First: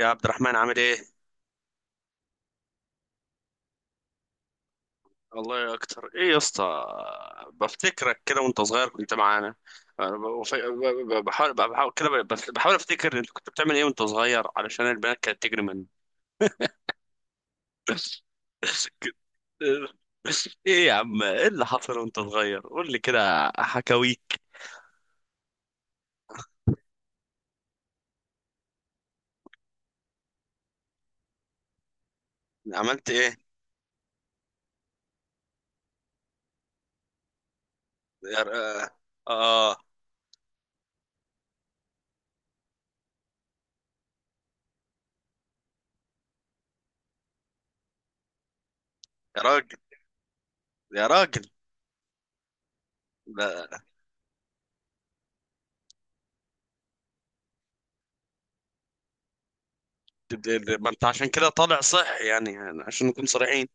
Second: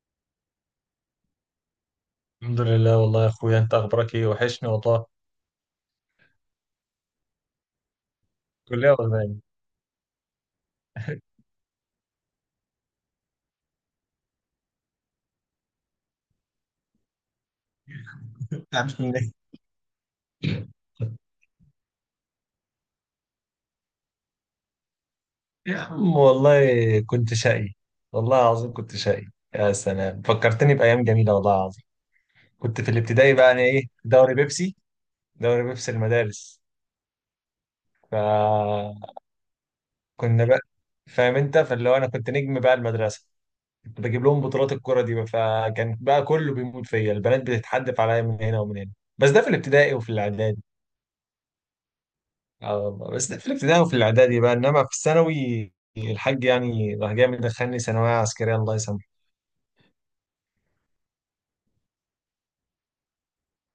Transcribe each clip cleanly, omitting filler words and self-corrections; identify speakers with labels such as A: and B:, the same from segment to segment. A: يا عبد الرحمن، عامل ايه؟
B: الحمد لله والله يا اخويا انت اخبارك ايه؟ وحشني والله.
A: والله يا اكتر ايه يا اسطى. بفتكرك كده وانت صغير
B: كلية ولا
A: كنت
B: نايم؟
A: معانا. أنا ب- بف- ب- ب- بحاول بحاول كده ب- بف- بحاول افتكر انت كنت بتعمل ايه وانت صغير، علشان البنات كانت تجري منك. ايه يا عم؟ ايه اللي حصل وانت صغير؟ قول لي كده حكاويك.
B: يا عم والله كنت شقي، والله العظيم كنت شقي. يا سلام فكرتني بايام جميله والله العظيم. كنت في
A: عملت
B: الابتدائي
A: ايه؟
B: بقى انا، ايه، دوري بيبسي، دوري بيبسي المدارس.
A: يا ر...
B: فكنا
A: اه.
B: بقى، فاهم انت، فاللي هو انا كنت نجم بقى المدرسه، كنت بجيب لهم بطولات الكره دي بقى، فكان بقى كله بيموت فيا، البنات بتتحدف عليا من هنا ومن هنا. بس ده
A: يا
B: في
A: راجل،
B: الابتدائي وفي الاعدادي.
A: يا راجل.
B: اه والله، بس ده في
A: لا،
B: الابتدائي وفي الاعدادي بقى، انما في الثانوي الحاج يعني راح جاي مدخلني ثانويه عسكريه، الله يسامحه.
A: ما انت عشان كده طالع صحي يعني. عشان نكون صريحين،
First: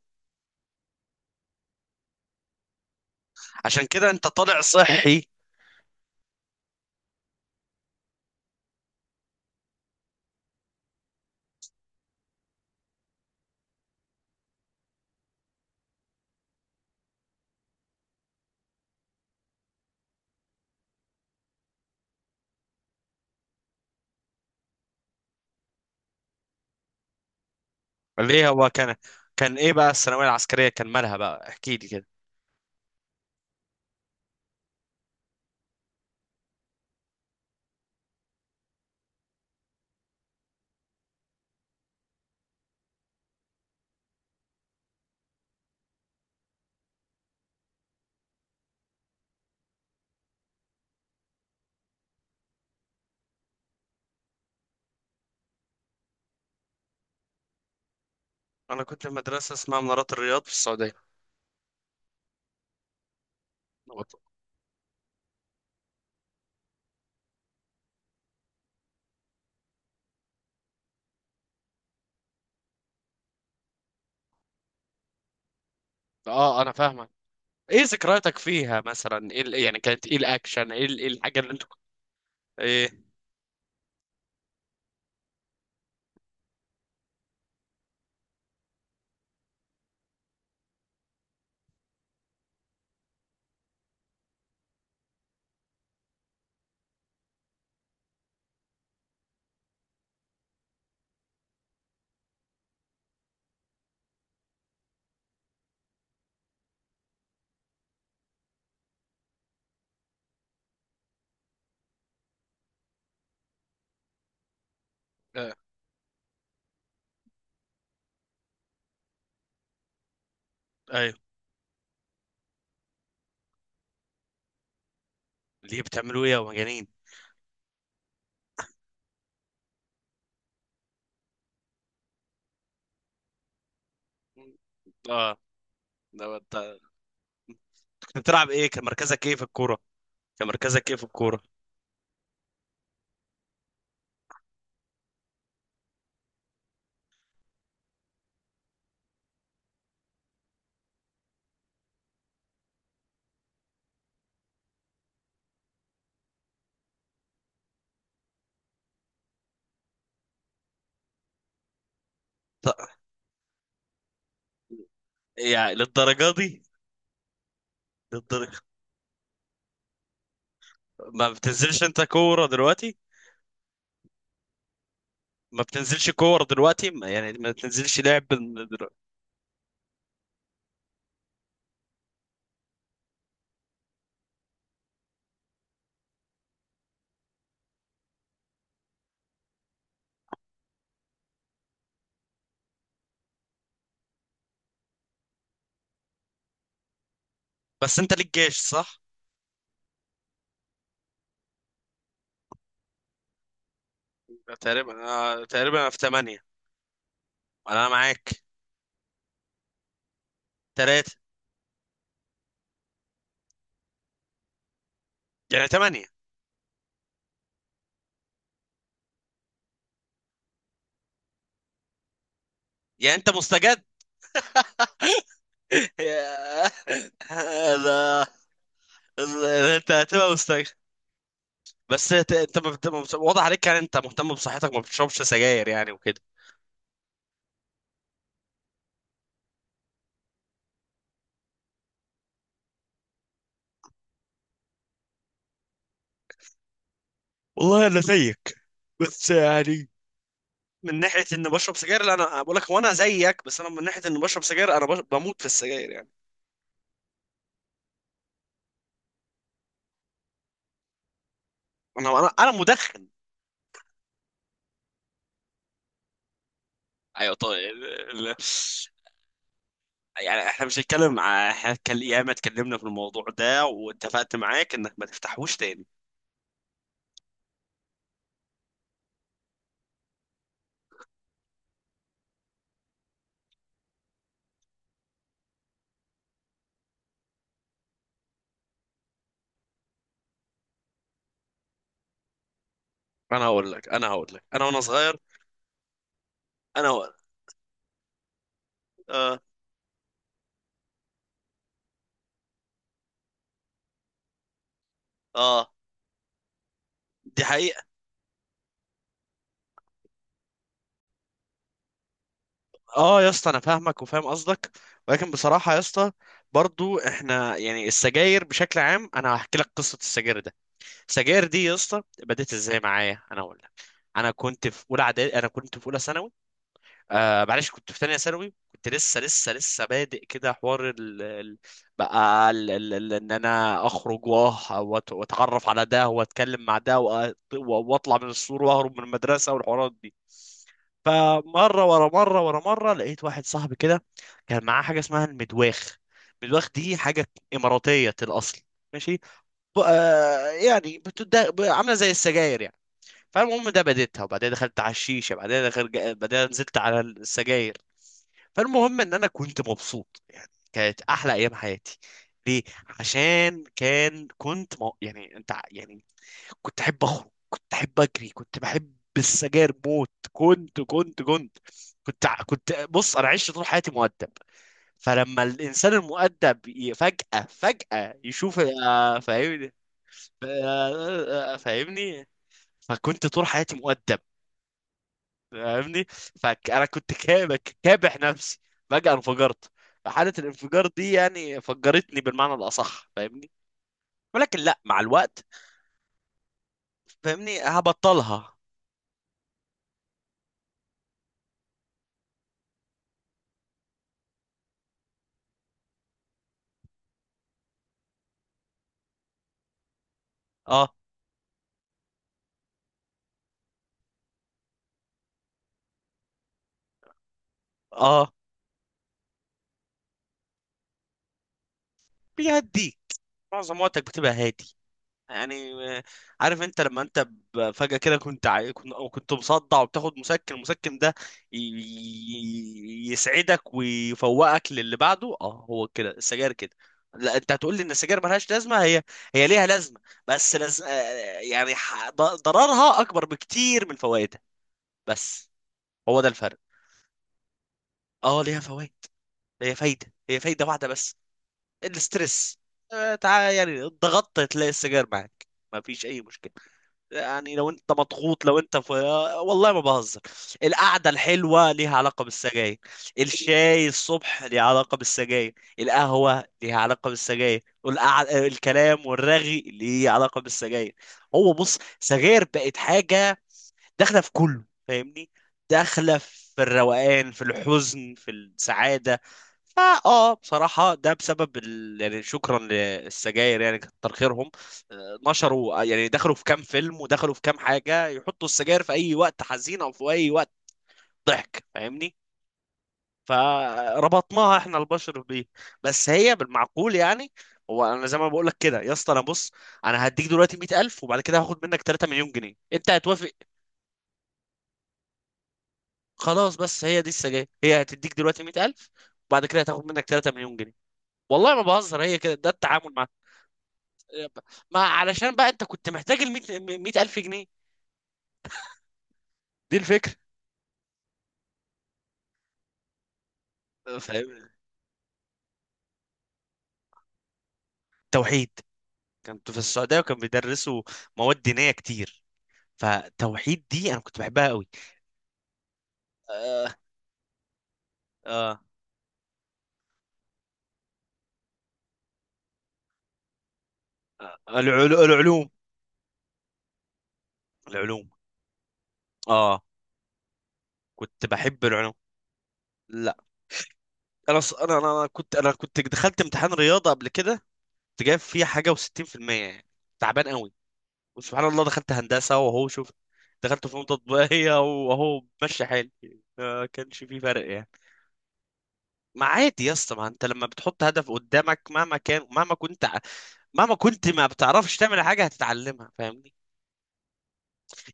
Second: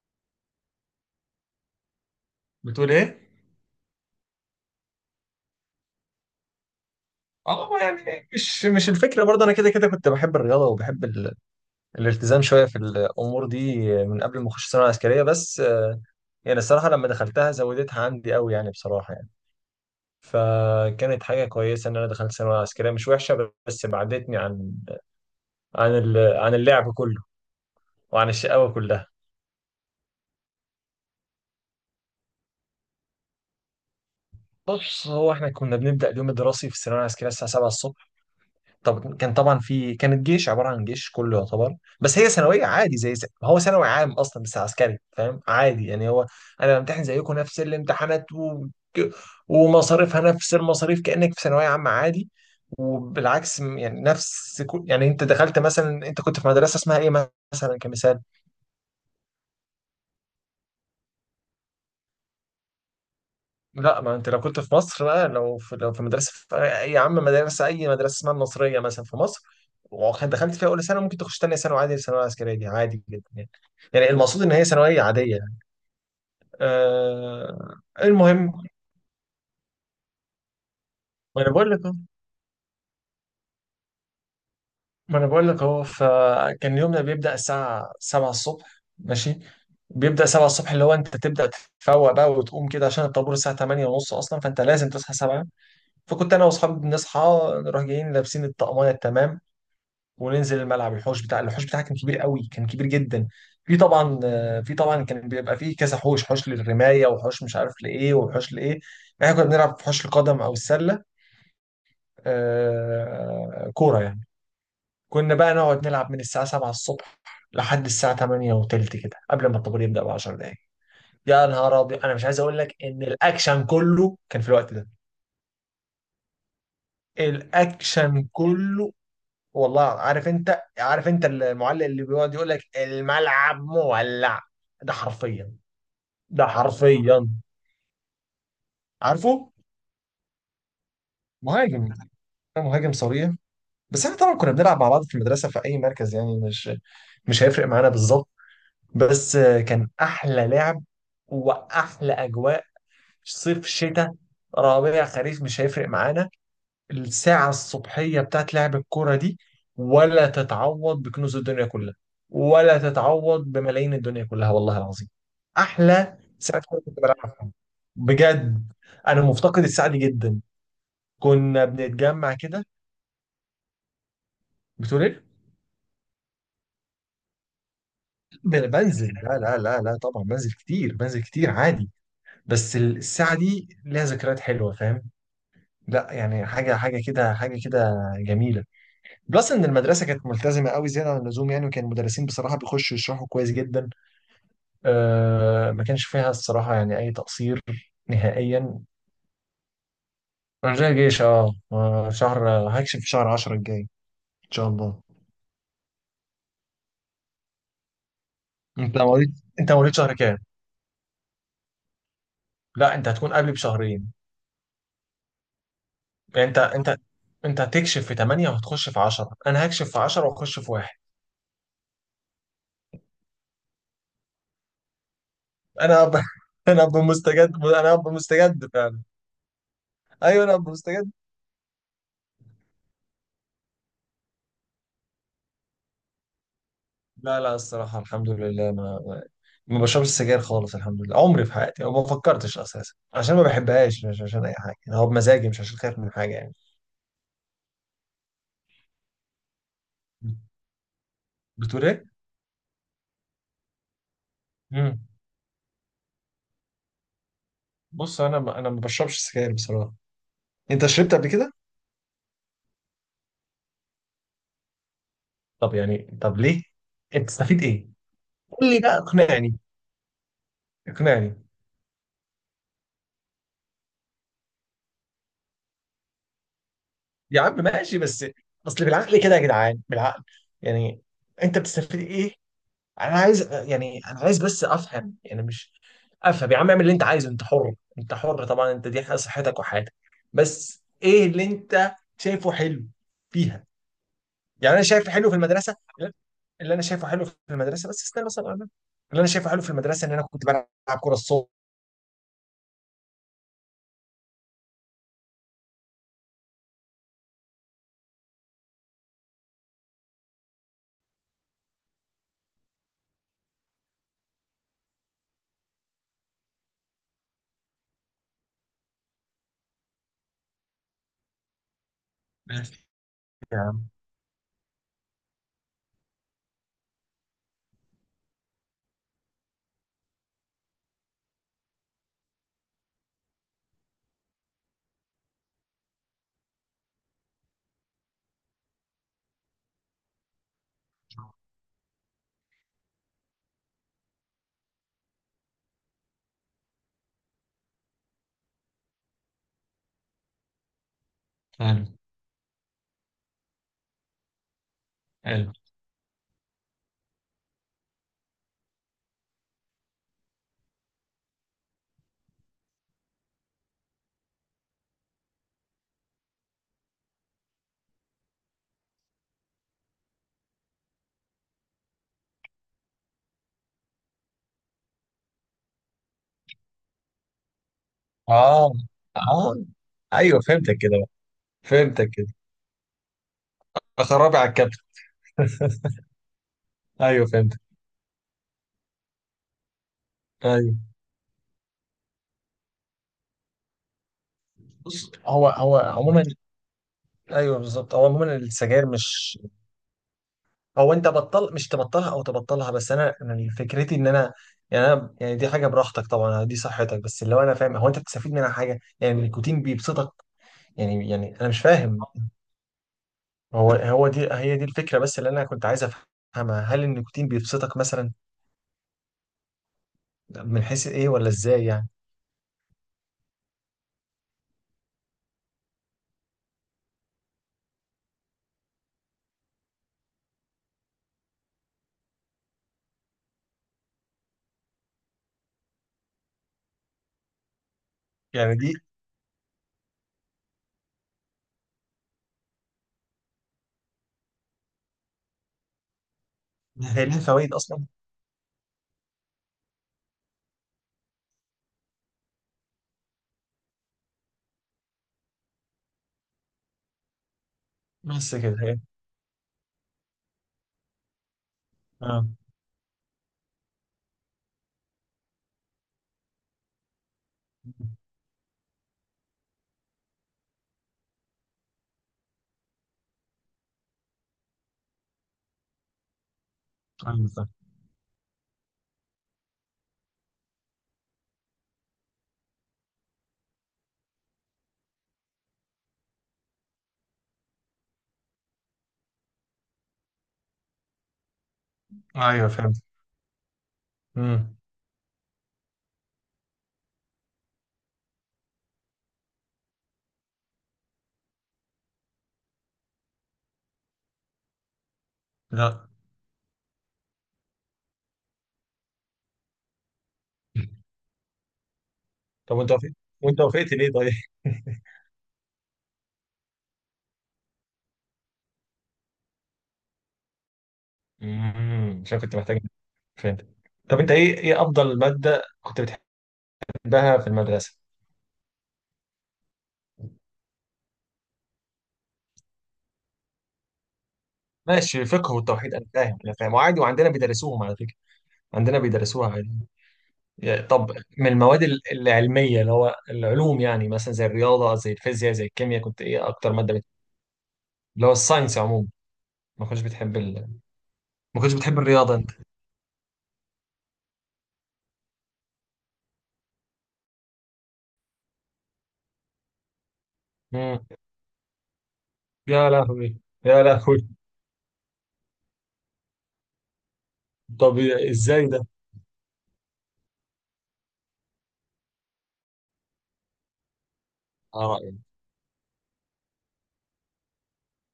B: بتقول ايه؟
A: عشان كده انت طالع صحي.
B: اه يعني مش الفكره، برضه انا كده كده كنت بحب الرياضه وبحب ال... الالتزام شويه في الامور دي من قبل ما اخش ثانويه عسكريه، بس يعني الصراحه لما دخلتها زودتها عندي قوي يعني بصراحه يعني. فكانت حاجه كويسه ان انا دخلت ثانويه عسكريه مش وحشه، بس بعدتني عن عن ال... عن اللعب كله وعن
A: ليه هو
B: الشقاوه
A: كان
B: كلها.
A: كان ايه بقى الثانويه العسكريه؟ كان مالها بقى؟ احكي لي كده.
B: بص، هو احنا كنا بنبدأ اليوم الدراسي في الثانوية العسكرية الساعة 7 الصبح. طب كان طبعا في، كانت جيش، عبارة عن جيش كله يعتبر، بس هي ثانوية عادي زي ما هو ثانوي عام أصلا، بس عسكري، فاهم؟ عادي يعني. هو أنا بمتحن زيكم نفس الامتحانات و... ومصاريفها نفس المصاريف كأنك في ثانوية عامة عادي. وبالعكس، يعني نفس كل... يعني أنت دخلت مثلا، أنت كنت في مدرسة اسمها إيه مثلا، كمثال.
A: انا كنت في مدرسه اسمها منارات الرياض في السعوديه.
B: لا ما انت لو كنت في مصر بقى، لو في مدرسه في اي، يا عم مدرسه، اي مدرسه اسمها النصريه مثلا في مصر، وكنت دخلت فيها اولى ثانوي، ممكن تخش ثانيه ثانوي عادي. الثانويه العسكريه دي عادي جدا يعني، يعني المقصود ان هي ثانويه عاديه يعني.
A: اه، انا فاهمك.
B: آه.
A: ايه ذكرياتك
B: المهم،
A: فيها مثلا؟ يعني كانت ايه الاكشن؟ ايه ال- إيه الحاجه
B: ما
A: اللي
B: انا
A: انتوا
B: بقول
A: كنت-
B: لك اهو
A: ايه.
B: ما انا بقول لك اهو، فكان يومنا بيبدا الساعه 7 الصبح ماشي، بيبدا 7 الصبح، اللي هو انت تبدا تتفوق بقى وتقوم كده عشان الطابور الساعه 8 ونص اصلا، فانت لازم تصحى 7. فكنت انا واصحابي بنصحى، نروح جايين لابسين الطقميه التمام، وننزل الملعب، الحوش بتاع، الحوش بتاعها كان كبير قوي، كان كبير جدا. في طبعا، في طبعا كان بيبقى فيه كذا حوش، حوش للرمايه، وحوش مش عارف لايه، وحوش لايه، يعني احنا كنا بنلعب في حوش القدم او السله، كوره يعني. كنا
A: آه.
B: بقى نقعد نلعب من الساعه 7 الصبح لحد الساعه 8 وتلت كده، قبل ما الطابور يبدا ب 10 دقائق.
A: ايوه.
B: يا نهار ابيض، انا مش عايز اقول لك ان الاكشن كله كان في الوقت ده،
A: ليه؟ بتعملوا ايه يا مجانين؟
B: الاكشن كله. والله عارف، انت عارف انت، المعلق اللي بيقعد يقول لك الملعب مولع؟ ده
A: اه.
B: حرفيا،
A: ده
B: ده
A: ده-
B: حرفيا.
A: كنت بتلعب ايه؟ كان مركزك ايه في
B: عارفه.
A: الكوره؟ كان مركزك ايه في الكوره؟
B: مهاجم، انا مهاجم صريح. بس احنا طبعا كنا بنلعب مع بعض في المدرسه في اي مركز، يعني مش هيفرق معانا بالظبط. بس كان احلى لعب واحلى اجواء. صيف، شتاء، ربيع، خريف، مش هيفرق معانا. الساعة الصبحية بتاعت لعب الكورة دي ولا تتعوض بكنوز الدنيا كلها،
A: ط-
B: ولا تتعوض بملايين الدنيا كلها والله العظيم.
A: يعني
B: أحلى
A: للدرجه
B: ساعة
A: دي؟
B: كورة كنت بلعبها في حياتي،
A: للدرجة.
B: بجد. أنا مفتقد الساعة دي جدا.
A: ما
B: كنا
A: بتنزلش انت
B: بنتجمع
A: كوره
B: كده.
A: دلوقتي؟
B: بتقول إيه؟
A: ما بتنزلش كوره دلوقتي؟ يعني ما بتنزلش لعب؟
B: بنزل، لا لا لا لا، طبعا بنزل كتير، بنزل كتير عادي. بس الساعة دي ليها ذكريات حلوة، فاهم؟ لا يعني حاجة كده، حاجة كده جميلة. بلس ان المدرسه كانت ملتزمه قوي، زياده عن اللزوم يعني، وكان المدرسين بصراحه بيخشوا يشرحوا كويس جدا، آه، ما كانش فيها الصراحه يعني اي تقصير
A: بس انت ليك جيش،
B: نهائيا.
A: صح؟
B: رجاء جيش، اه شهر، هكشف في شهر 10 الجاي ان شاء الله.
A: تقريبا، آه، تقريبا أنا في تمانية. انا معاك.
B: انت مواليد، انت مواليد شهر كام؟
A: تلاتة.
B: لا انت هتكون قبلي بشهرين،
A: يعني تمانية.
B: يعني انت، انت هتكشف في 8 وهتخش في 10، انا هكشف في 10 واخش في واحد.
A: يعني انت مستجد.
B: انا ب...
A: يا-
B: انا ابقى مستجد، انا ابقى
A: ده
B: مستجد فعلا.
A: انت هتبقى
B: ايوه انا
A: مستجد.
B: ابقى مستجد.
A: بس انت، أنت ما بت- ما بت- واضح عليك يعني، انت مهتم بصحتك، ما بتشربش سجاير يعني وكده.
B: لا لا، الصراحة الحمد لله، ما ما بشربش سجاير خالص، الحمد لله، عمري في حياتي أو ما فكرتش أساسا، عشان ما بحبهاش، مش عشان أي حاجة، أنا هو بمزاجي، مش عشان خايف من حاجة يعني.
A: والله انا زيك، بس يعني من ناحية اني بشرب
B: بتقول
A: سجاير.
B: إيه؟
A: لا، انا بقول لك، وانا زيك، بس انا من ناحية اني بشرب سجاير، انا
B: مم.
A: بموت في السجاير يعني.
B: بص، أنا ما، أنا ما بشربش سجاير بصراحة. أنت شربت قبل كده؟
A: انا مدخن.
B: طب يعني، طب ليه؟ أنت
A: ايوه،
B: تستفيد
A: طيب.
B: إيه؟ قول لي بقى اقنعني.
A: يعني احنا مش هنتكلم
B: اقنعني
A: ع- احنا هنتكلم، ياما اتكلمنا في الموضوع ده، واتفقت معاك انك ما تفتحوش تاني.
B: يا عم، ماشي، بس أصل بالعقل كده يا جدعان، بالعقل يعني. أنت بتستفيد إيه؟ انا عايز يعني، انا عايز بس افهم يعني، مش افهم يا عم، اعمل اللي انت عايزه، انت حر، انت حر طبعا، انت دي حاجة صحتك وحياتك، بس ايه اللي انت شايفه حلو
A: انا
B: فيها؟
A: هقول لك انا هقول لك انا
B: يعني
A: وانا
B: انا شايف
A: صغير.
B: حلو في المدرسه، اللي انا
A: انا
B: شايفه
A: هقول.
B: حلو في المدرسه، بس استنى مثلا، انا اللي انا
A: اه.
B: شايفه حلو في المدرسه ان انا كنت بلعب كوره الصبح.
A: اه، دي حقيقة. اه يا اسطى، انا فاهمك وفاهم قصدك، ولكن بصراحة يا اسطى، برضو احنا يعني السجاير بشكل عام، انا هحكي لك قصة السجاير ده. السجاير دي يا اسطى بدأت ازاي
B: ماشي
A: معايا؟ انا هقول
B: يا
A: لك.
B: عم.
A: انا كنت في اولى ثانوي، آه معلش، كنت في تانية ثانوي. كنت لسه بادئ كده حوار بقى ان انا اخرج، واتعرف على ده، واتكلم مع ده، واطلع من السور، واهرب من المدرسة، والحوارات دي. فمرة ورا مرة ورا مرة، لقيت واحد صاحبي كده كان معاه حاجة اسمها المدواخ. المدواخ دي حاجة إماراتية الأصل. ماشي. يعني
B: حلو،
A: عاملة زي السجاير يعني. فالمهم، ده بديتها، وبعدين دخلت على الشيشه،
B: حلو.
A: بعدين دخلت، بعدين نزلت على السجاير. فالمهم ان انا كنت مبسوط يعني، كانت احلى ايام حياتي. ليه؟ عشان كان، يعني انت، يعني كنت احب اخرج، كنت احب اجري، كنت بحب السجاير موت، كنت كنت بص، انا عشت طول حياتي مؤدب. فلما الانسان المؤدب فجأة يشوف.
B: اه،
A: آه،
B: اه،
A: فاهمني؟
B: ايوه
A: آه،
B: فهمتك كده بقى،
A: آه، آه،
B: فهمتك
A: فاهمني.
B: كده.
A: فكنت طول حياتي مؤدب،
B: اخربي على الكابتن.
A: فاهمني؟ فانا كنت
B: ايوه فهمتك.
A: كابح نفسي، فجأة انفجرت. فحالة
B: ايوه.
A: الانفجار دي يعني فجرتني بالمعنى الأصح، فاهمني. ولكن لا، مع
B: بص،
A: الوقت،
B: هو عموما، ايوه
A: فاهمني،
B: بالظبط، هو عموما
A: هبطلها.
B: السجاير مش، او انت بطل مش تبطلها او تبطلها، بس انا فكرتي ان انا، يعني انا يعني دي حاجه براحتك طبعا، دي صحتك، بس اللي هو انا فاهم هو انت بتستفيد منها حاجه؟ يعني النيكوتين بيبسطك
A: اه.
B: يعني، يعني انا مش فاهم. هو هو دي، هي دي الفكره، بس اللي انا كنت عايز افهمها، هل النيكوتين بيبسطك مثلا؟
A: اه.
B: من حيث ايه ولا ازاي يعني؟
A: بيهديك، معظم وقتك بتبقى هادي يعني. آه، عارف انت لما انت فجأة كده، كنت كنت مصدع، وبتاخد مسكن، المسكن ده يسعدك ويفوقك للي بعده. اه، هو كده السجاير كده. لا، انت هتقول لي ان السجاير ملهاش
B: يعني دي.
A: لازمه. هي، هي ليها لازمه، بس لز... آه، يعني ضررها اكبر بكتير من فوائدها. بس هو ده الفرق.
B: هي ليها فوائد اصلا؟
A: اه، ليها فوائد. هي فايده، هي فايده واحده بس، الاسترس. آه، تعال يعني، ضغطت، تلاقي السجاير معاك، مفيش اي مشكله. يعني لو انت
B: بس
A: مضغوط،
B: كده
A: لو انت
B: هي.
A: في، والله ما بهزر، القعده الحلوه ليها علاقه
B: اه،
A: بالسجاير، الشاي الصبح ليها علاقه بالسجاير، القهوه ليها علاقه بالسجاير، الكلام والرغي ليه علاقه بالسجاير. هو بص، سجاير بقت حاجه داخله في كله، فاهمني؟ داخله في
B: ايوه
A: الروقان، في
B: فاهم.
A: الحزن، في السعاده. فا اه، بصراحه ده بسبب يعني شكرا للسجاير، يعني كتر خيرهم. آه، نشروا، يعني دخلوا في كام فيلم، ودخلوا في كام حاجه، يحطوا السجاير في اي وقت حزين، او في اي وقت ضحك، فاهمني؟
B: ايوه فهمت.
A: فربطناها
B: امم.
A: احنا البشر بيه. بس هي بالمعقول يعني. هو انا زي ما بقول لك كده يا اسطى. انا بص، انا هديك دلوقتي 100,000، وبعد كده هاخد منك 3 مليون جنيه. انت هتوافق؟
B: لا.
A: خلاص. بس هي دي السجاير، هي هتديك دلوقتي 100,000، وبعد كده هتاخد منك 3 مليون جنيه. والله ما بهزر، هي كده، ده
B: طب وانت وافقت،
A: التعامل مع.
B: وانت وافقت ليه طيب؟
A: ما علشان بقى انت كنت محتاج ال 100 100,000 جنيه، دي الفكره،
B: امم، عشان كنت محتاج، فهمت. طب انت ايه،
A: فاهم؟
B: ايه افضل ماده كنت بتحبها في المدرسه؟
A: توحيد. كنت في السعوديه وكان بيدرسوا مواد دينيه كتير، فتوحيد دي انا كنت بحبها قوي.
B: ماشي، فقه والتوحيد، انا فاهم، انا فاهم،
A: آه
B: وعادي وعندنا بيدرسوهم على فكره،
A: آه
B: عندنا بيدرسوها عادي. يا- طب من المواد ال- العلميه، اللي هو العلوم، يعني مثلا زي الرياضه، زي الفيزياء، زي
A: العلوم،
B: الكيمياء، كنت ايه اكتر ماده بت... اللي
A: العلوم.
B: هو الساينس عموما.
A: اه،
B: ما كنتش بتحب ال...
A: كنت
B: ما كنتش
A: بحب
B: بتحب
A: العلوم.
B: الرياضه انت؟
A: لا. انا ص- انا انا أنا كنت انا كنت دخلت امتحان رياضه قبل كده، كنت جايب فيه حاجه و60% يعني، تعبان قوي.
B: امم.
A: وسبحان الله، دخلت هندسة وهو
B: يا
A: شوف،
B: لهوي. يا
A: دخلت فنون
B: لهوي.
A: تطبيقية وهو ماشي حالي، ما كانش في فرق يعني.
B: طب ازاي ده؟
A: ما عادي يا اسطى، ما انت لما بتحط هدف قدامك، مهما كان، مهما كنت ما بتعرفش
B: اه يعني،
A: تعمل حاجة، هتتعلمها، فاهمني؟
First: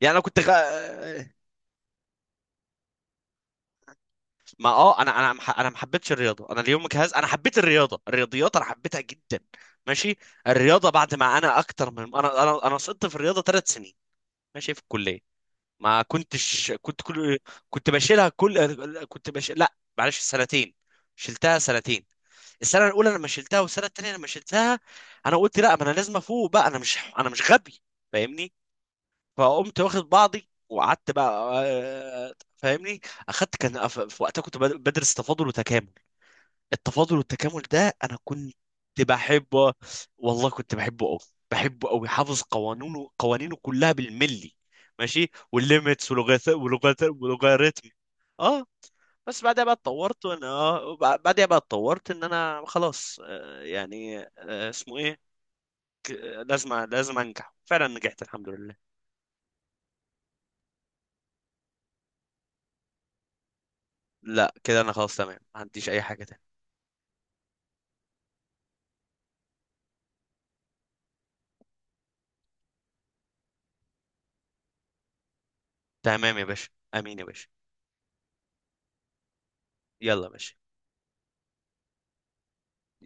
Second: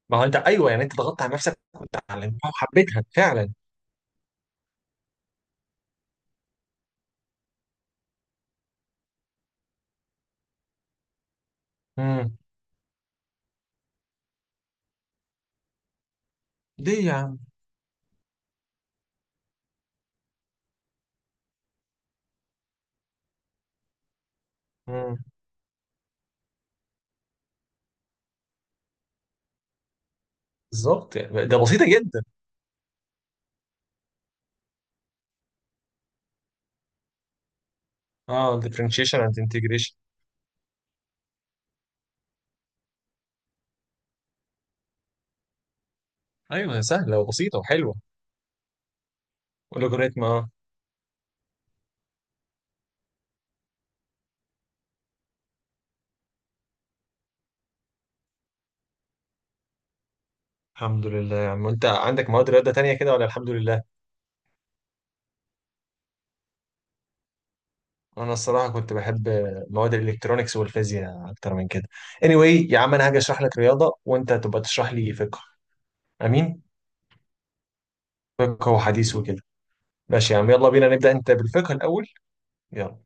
A: يعني
B: ما
A: انا
B: هو انت، ايوه يعني انت ضغطت على نفسك وتعلمتها وحبيتها فعلا.
A: ما اه انا ما حبيتش الرياضة. انا اليوم جهاز. انا حبيت الرياضة، الرياضيات انا حبيتها جدا. ماشي. الرياضة بعد ما انا اكتر من، انا سقطت في الرياضة ثلاث سنين، ماشي، في الكلية. ما كنتش كنت
B: ليه يا عم؟
A: كل كنت بشيلها كل كنت بش لا معلش سنتين، شلتها سنتين، السنه الاولى لما شلتها، والسنه التانيه لما شلتها.
B: مم،
A: انا قلت لا، ما انا لازم افوق بقى، انا مش، انا مش غبي، فاهمني؟ فقمت واخد بعضي وقعدت
B: بالظبط، يعني ده
A: بقى،
B: بسيطة جدا.
A: آه، فاهمني. اخدت، كان في وقتها كنت بدرس تفاضل وتكامل. التفاضل والتكامل ده انا كنت
B: اه differentiation and
A: بحبه،
B: integration.
A: والله كنت بحبه قوي، بحبه قوي، حافظ قوانينه، قوانينه كلها بالملي. ماشي، والليميتس ولغات
B: ايوه،
A: ولغات
B: سهلة وبسيطة
A: ولوغاريتم.
B: وحلوة.
A: اه. بس بعدها بقى
B: واللوجاريتم
A: اتطورت، وانا
B: اه.
A: اه، بعدها بقى اتطورت، ان انا خلاص، آه، يعني، آه، اسمه ايه، ك- لازم انجح، فعلا نجحت الحمد لله.
B: الحمد لله يا عم، انت عندك مواد رياضة تانية كده ولا الحمد لله؟
A: لا كده انا خلاص تمام، ما عنديش اي حاجة تانية.
B: انا الصراحة كنت بحب مواد الالكترونيكس والفيزياء اكتر من كده. anyway يا عم، انا هاجي اشرح لك رياضة وانت تبقى تشرح لي فقه.
A: تمام يا
B: امين.
A: باشا. امين يا باشا.
B: فقه وحديث وكده.
A: يلا يا
B: ماشي يا عم،
A: باشا.
B: يلا بينا نبدأ انت بالفقه الاول. يلا.